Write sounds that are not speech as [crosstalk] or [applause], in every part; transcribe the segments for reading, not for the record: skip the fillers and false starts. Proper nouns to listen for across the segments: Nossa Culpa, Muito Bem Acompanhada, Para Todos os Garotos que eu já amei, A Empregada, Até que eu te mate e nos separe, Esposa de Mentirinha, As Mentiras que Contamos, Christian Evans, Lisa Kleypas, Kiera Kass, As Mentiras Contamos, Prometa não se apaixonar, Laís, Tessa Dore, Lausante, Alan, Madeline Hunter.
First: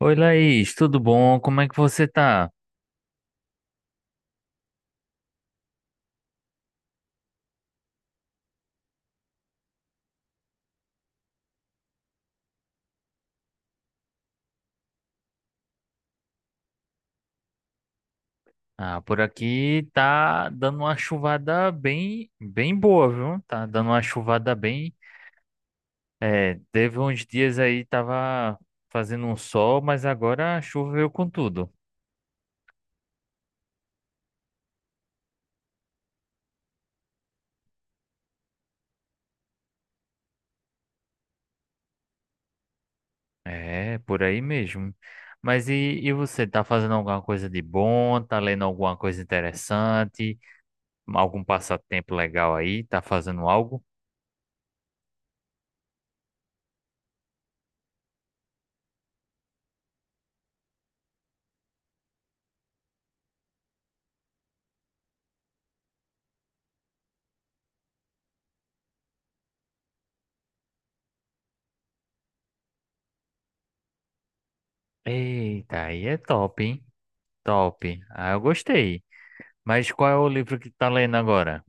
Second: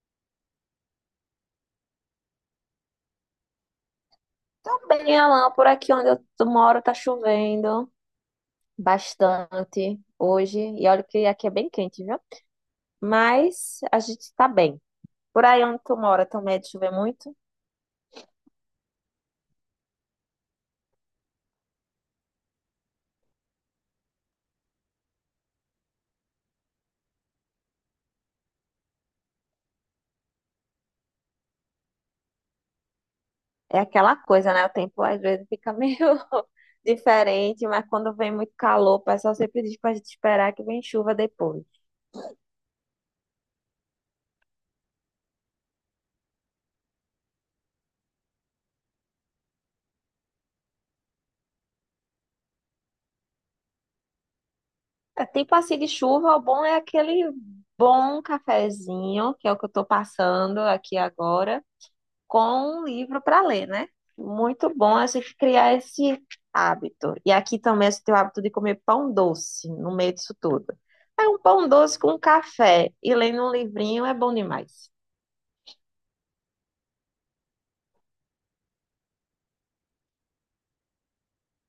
Oi, Laís, tudo bom? Como é que você tá? Tá bem, Alan, por aqui onde moro tá chovendo bastante hoje. E olha que aqui é bem quente, viu? Mas a gente tá bem. Por aí onde tu mora também é de chover muito? Ah, por aqui tá dando uma chuvada bem, bem boa, viu? Tá dando uma chuvada bem. É, teve uns dias aí tava fazendo um sol, mas agora choveu com tudo. É aquela coisa, né? O tempo às vezes fica [laughs] meio diferente, mas quando vem muito calor, o pessoal sempre diz pra gente esperar que vem chuva depois. É, por aí mesmo. Mas e você, tá fazendo alguma coisa de bom? Tá lendo alguma coisa interessante? Algum passatempo legal aí? Tá fazendo algo? É, tempo assim de chuva, o bom é aquele bom cafezinho, que é o que eu tô passando aqui agora, com um livro para ler, né? Muito bom assim criar esse hábito. E aqui também esse teu hábito de comer pão doce no meio disso tudo. É um pão doce com café e lendo um livrinho é bom demais. Eita, aí é top, hein? Top. Ah, eu gostei. Mas qual é o livro que tá lendo agora?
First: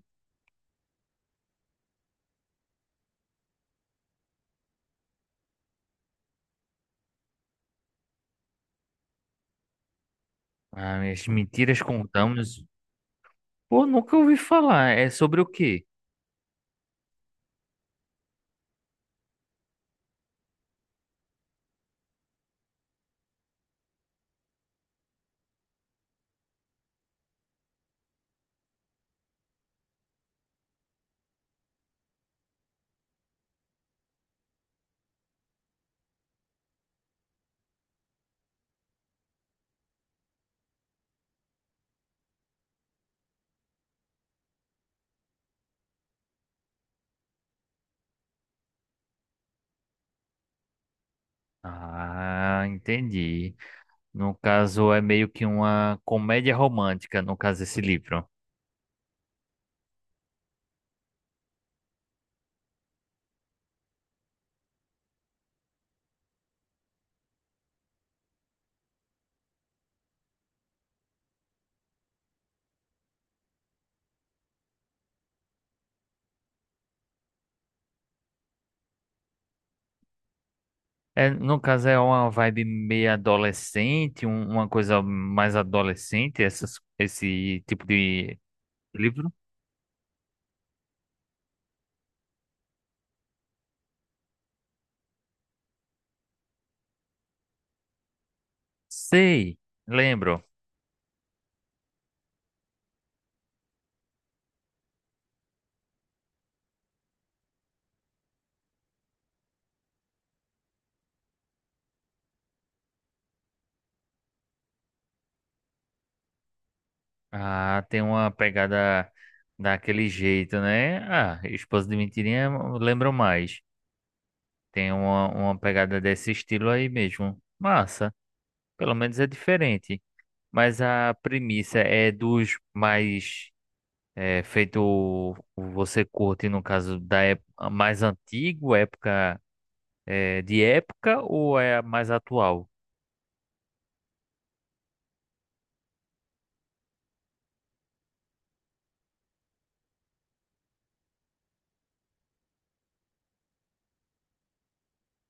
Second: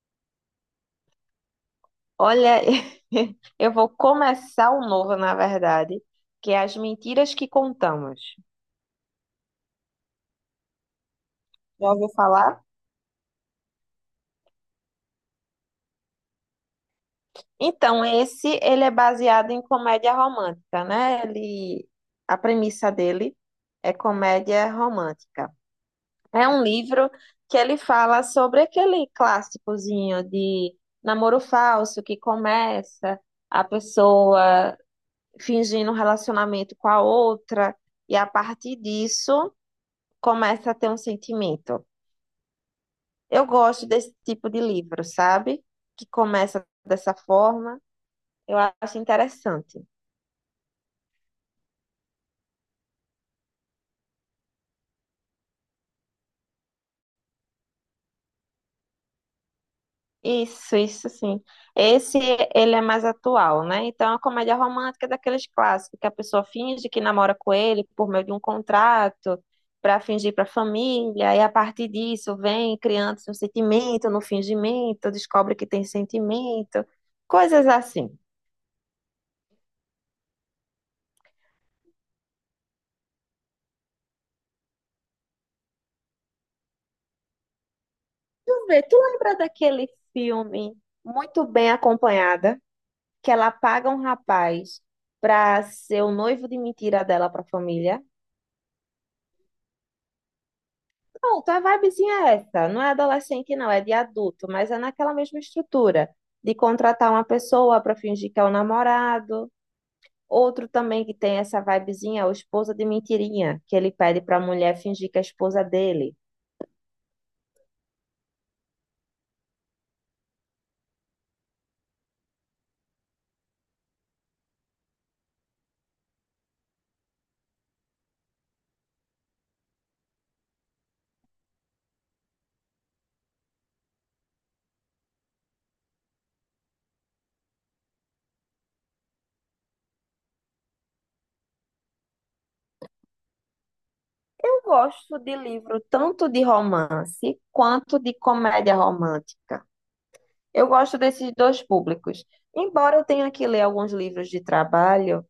Olha, [laughs] eu vou começar um novo, na verdade, que é As Mentiras que Contamos. Ah, As Mentiras Já ouviu falar? Contamos. Pô, nunca ouvi falar. É sobre o quê? Então, esse ele é baseado em comédia romântica, né? Ele, a premissa dele é comédia romântica. É um livro que ele fala sobre aquele clássicozinho de namoro falso que começa a pessoa fingindo um relacionamento com a outra e a partir disso começa a ter um sentimento. Eu gosto desse tipo de livro, sabe? Que começa dessa forma, eu acho interessante. Ah, entendi. No caso, é meio que uma comédia romântica, no caso, esse livro. Isso sim. Esse ele é mais atual, né? Então, a comédia romântica é daqueles clássicos que a pessoa finge que namora com ele por meio de um contrato para fingir para a família, e a partir disso vem criando-se um sentimento, no fingimento, descobre que tem sentimento, coisas assim. É, no caso, é uma vibe meio adolescente, uma coisa mais adolescente, essas, esse tipo de Tu vê, tu livro? lembra daquele filme Muito Bem Acompanhada, que ela paga um rapaz para ser o noivo de mentira dela para a família? Sei, lembro. Pronto, a vibezinha é essa. Não é adolescente, não, é de adulto, mas é naquela mesma estrutura de contratar uma pessoa para fingir que é o namorado, outro também que tem essa vibezinha, é o esposa de mentirinha, que ele pede para a mulher fingir que é a esposa dele. Ah, tem uma pegada daquele jeito, né? Ah, Esposa de Mentirinha, eu lembro mais. Tem uma pegada desse estilo aí mesmo. Massa. Pelo menos é diferente. Mas a premissa é dos mais é, feito você curte, no caso da época mais antigo, época é, de época, ou é a mais atual? Eu gosto de livro tanto de romance quanto de comédia romântica. Eu gosto desses dois públicos. Embora eu tenha que ler alguns livros de trabalho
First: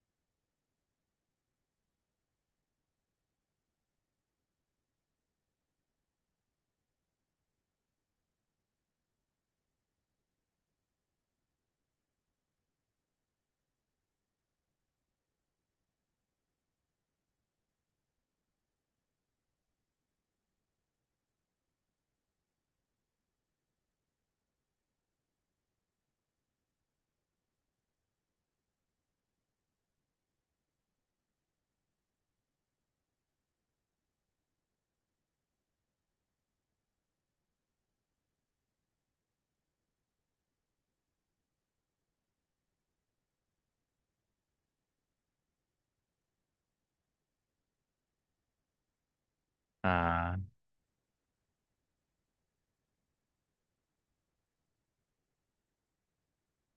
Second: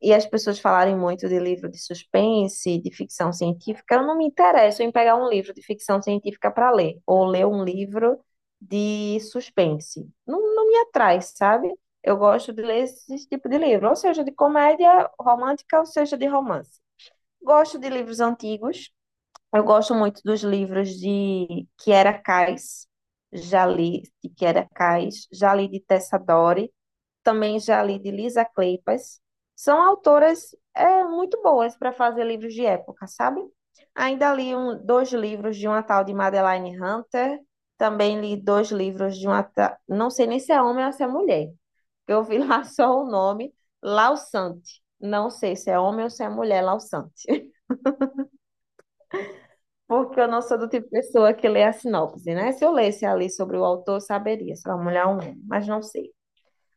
e as pessoas falarem muito de livro de suspense, de ficção científica, eu não me interesso em pegar um livro de ficção científica para ler, ou ler um livro de suspense. Não, não me atrai, sabe? Eu gosto de ler esse tipo de livro, ou seja, de comédia romântica, ou seja, de romance. Gosto de livros antigos. Eu gosto muito dos livros de Kiera Kass, já li de Kiera Kass, já li de Tessa Dore, também já li de Lisa Kleypas. São autoras é, muito boas para fazer livros de época, sabe? Ainda li um, dois livros de uma tal de Madeline Hunter, também li dois livros de uma não sei nem se é homem ou se é mulher, que eu vi [laughs] lá só o nome, Lausante. Não sei se é homem ou se é mulher, Lausante. Porque eu Ah, não sou do tipo de pessoa que lê a sinopse, né? Se eu lesse ali sobre o autor, eu saberia se era uma mulher ou um homem, mas não sei.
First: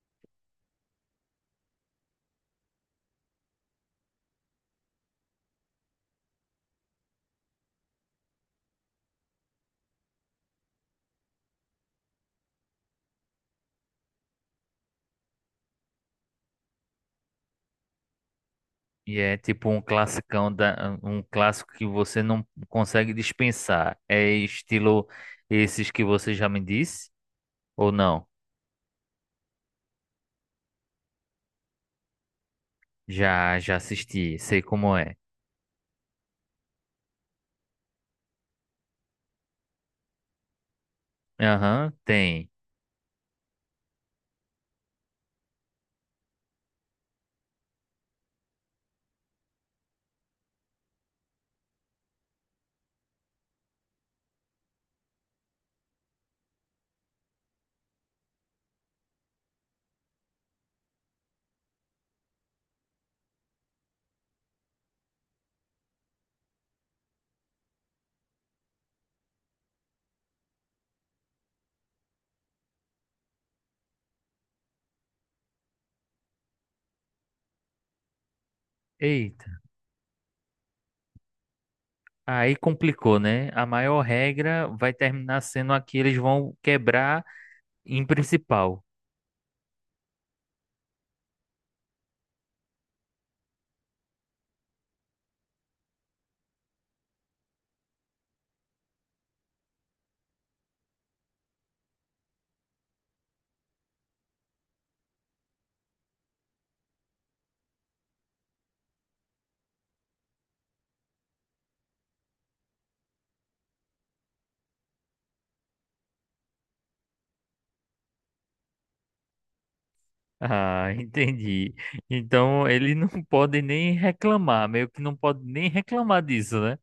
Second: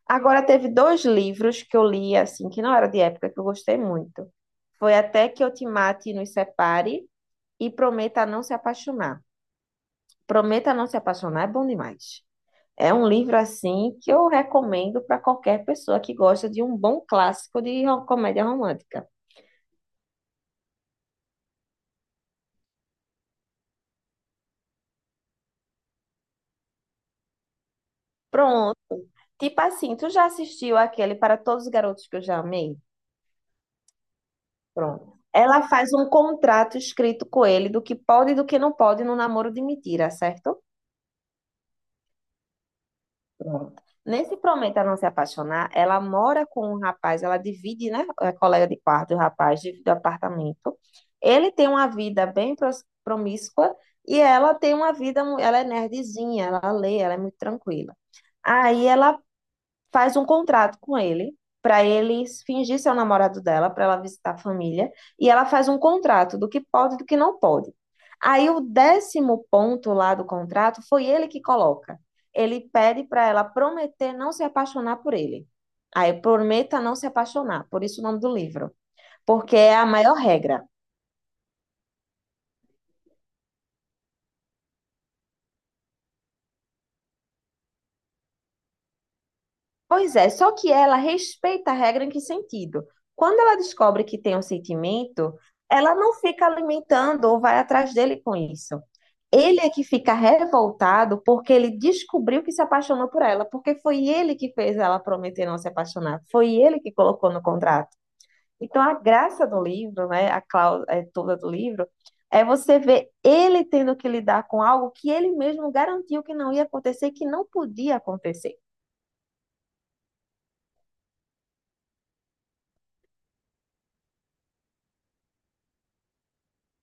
Agora, teve dois livros que eu li, assim, que não era de época, que eu gostei muito. Foi Até que eu te mate e nos separe e Prometa não se apaixonar. Prometa não se apaixonar é bom demais. É um livro, assim, que eu recomendo para qualquer pessoa que gosta de um bom clássico de comédia romântica. e é tipo um classicão da, um clássico que você não consegue dispensar. É estilo esses que você já me disse? Ou não? Pronto. Tipo assim, tu já assistiu aquele Para Todos os Garotos que eu já amei? Já, já assisti, sei como é. Pronto. Ela faz um contrato escrito com ele do que pode e do que não pode no namoro de mentira, certo? Aham, tem. Pronto. Nesse Prometa Não Se Apaixonar, ela mora com um rapaz, ela divide, né? É colega de quarto, o rapaz divide o apartamento. Ele tem uma vida bem promíscua e ela tem uma vida, ela é nerdzinha, ela lê, ela é muito tranquila. Aí ela faz um contrato com ele para ele fingir ser o namorado dela, para ela visitar a família, e ela faz um contrato do que pode e do que não pode. Aí o décimo ponto lá do contrato foi ele que coloca. Ele pede para ela prometer não se apaixonar por ele. Aí prometa não se apaixonar, por isso o nome do livro, Eita, porque é a maior regra. aí complicou, né? A maior regra vai terminar sendo a que eles vão quebrar em principal. Pois é, só que ela respeita a regra em que sentido? Quando ela descobre que tem um sentimento, ela não fica alimentando ou vai atrás dele com isso. Ele é que fica revoltado porque ele descobriu que se apaixonou por ela, porque foi ele que fez ela prometer não se apaixonar, foi ele que colocou no contrato. Então, a graça do livro, né, a cláusula é, toda do livro, é você ver ele tendo que lidar com algo que ele mesmo garantiu que não ia acontecer, e que não podia acontecer. Ah, [laughs] entendi. Então ele não [laughs] pode nem reclamar, meio que não pode nem reclamar disso, né?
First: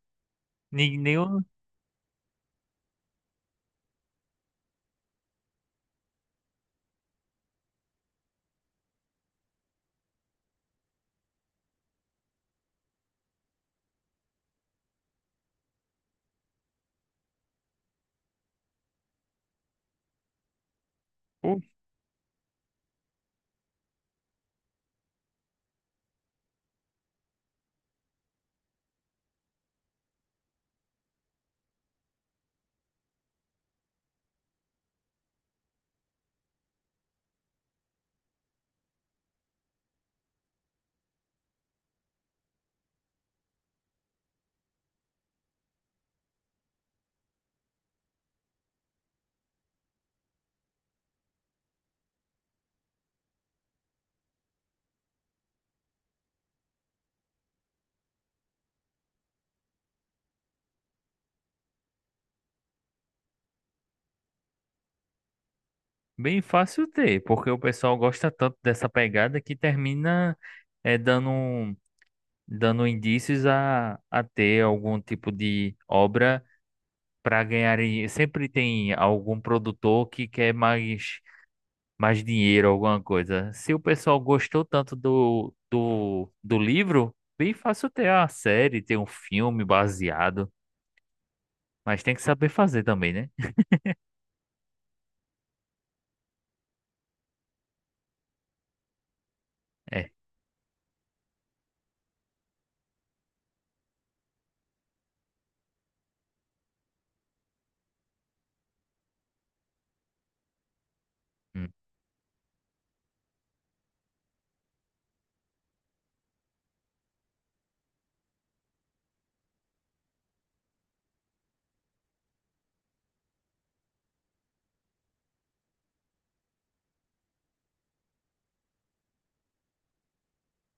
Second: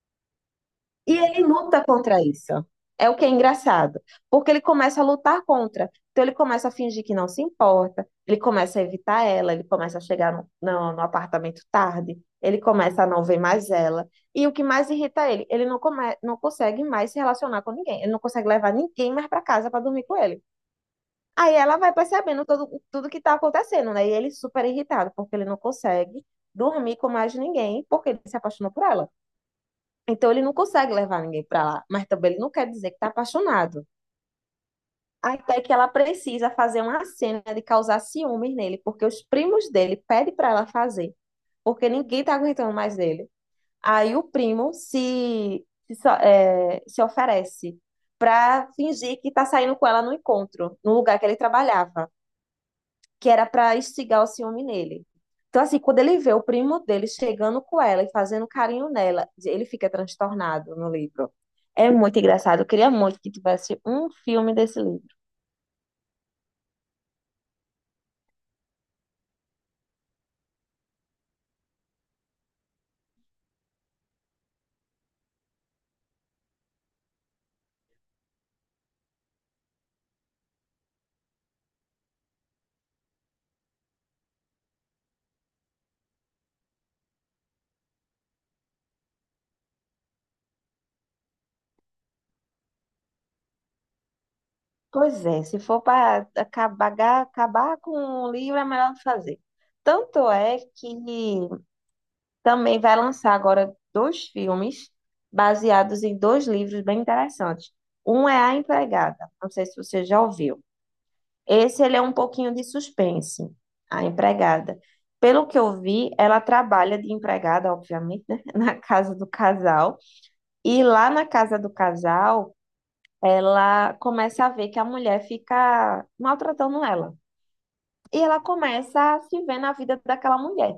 Nem, E nem ele luta contra isso. É o que é engraçado, porque ele começa a lutar contra. Então ele começa a fingir que não se importa, ele começa a evitar ela, ele começa a chegar no apartamento tarde, ele começa a não ver mais ela. E o que mais irrita ele, ele não, come, não consegue mais se relacionar com ninguém, ele não consegue levar ninguém mais para casa para dormir com ele. Aí o- ela vai percebendo todo, tudo que está acontecendo, né? E ele super irritado, porque ele não consegue dormir com mais ninguém, porque ele se apaixonou por ela. Então ele não consegue levar ninguém para lá, mas também ele não quer dizer que está apaixonado. Até que ela precisa fazer uma cena de causar ciúmes nele, porque os primos dele pedem para ela fazer, porque ninguém tá aguentando mais dele. Aí o primo se, se, so- é, se oferece para fingir que tá saindo com ela no encontro, no lugar que ele trabalhava que era para instigar o ciúme nele. Então, assim, quando ele vê o primo dele chegando com ela e fazendo carinho nela, ele fica transtornado no livro. É muito engraçado. Eu queria muito que tivesse um filme desse livro. bem fácil ter, porque o pessoal gosta tanto dessa pegada que termina dando, dando indícios a ter algum tipo de obra para ganhar. Sempre tem algum produtor que quer mais. Mais dinheiro, alguma coisa. Se o pessoal gostou tanto do livro, bem fácil ter a série, ter um filme baseado. Mas tem que saber fazer também, né? Pois é, se for para acabar, acabar com o livro, é melhor não fazer. É. Tanto é que também vai lançar agora dois filmes baseados em dois livros bem interessantes. Um é A Empregada, não sei se você já ouviu. Hum. Esse ele é um pouquinho de suspense, a empregada. Pelo que eu vi, ela trabalha de empregada, obviamente, né? [laughs] Na casa do casal. E lá na casa do casal, ela começa a ver que a mulher fica maltratando ela. E ela começa a se ver na vida daquela mulher.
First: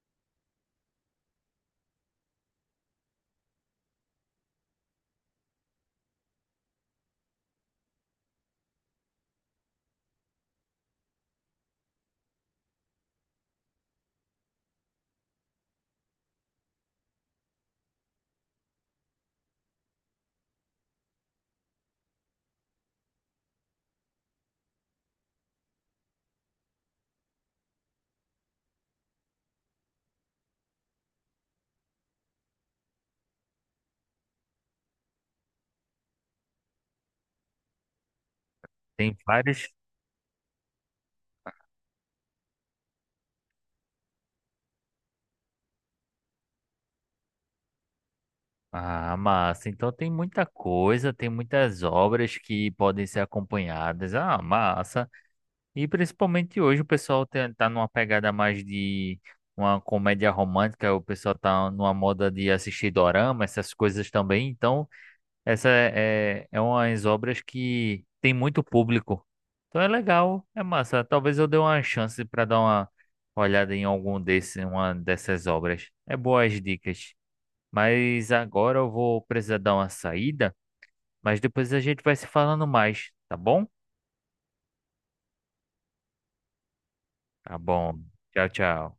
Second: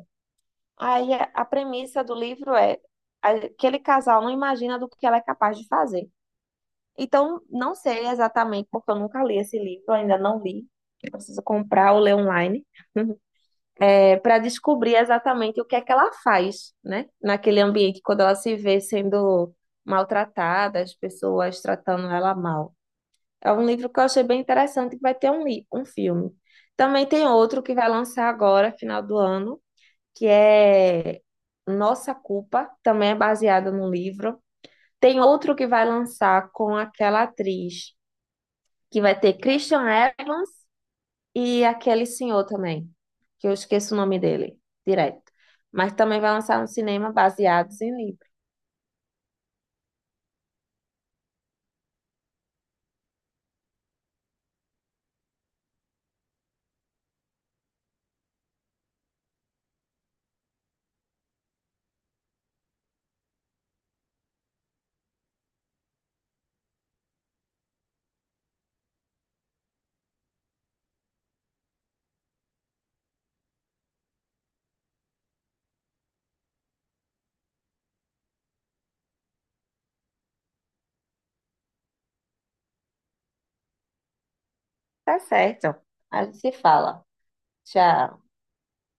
Aí a premissa do livro é: aquele casal não imagina do que ela é capaz de fazer. Então, não sei exatamente, porque eu nunca li esse livro, ainda não li. Eu preciso comprar ou ler online para descobrir exatamente o que é que ela faz, né? Naquele ambiente, quando ela se vê sendo maltratada, as pessoas tratando ela mal. É um livro que eu achei bem interessante, que vai ter um, um filme. Também tem outro que vai lançar agora, final do ano, que é Nossa Culpa, também é baseado num livro. Tem outro que vai lançar com aquela atriz, que vai Tem ter várias. Christian Evans e aquele senhor também, que eu esqueço o nome dele, direto. Mas também vai lançar um cinema baseado em livro. Ah, massa. Então tem muita coisa, tem muitas obras que podem ser acompanhadas. Ah, massa. E principalmente hoje o pessoal tá numa pegada mais de uma comédia romântica, o pessoal tá numa moda de assistir dorama, essas coisas também. Então. Essa é umas obras que tem muito público. Então é legal, é massa. Talvez eu dê uma chance para dar uma olhada em algum desse, uma dessas obras. É boas dicas. Mas agora eu vou precisar dar uma saída, mas depois a gente vai se falando mais, tá bom? Tá certo. A gente se fala. Tá bom. Tchau. Tchau, tchau.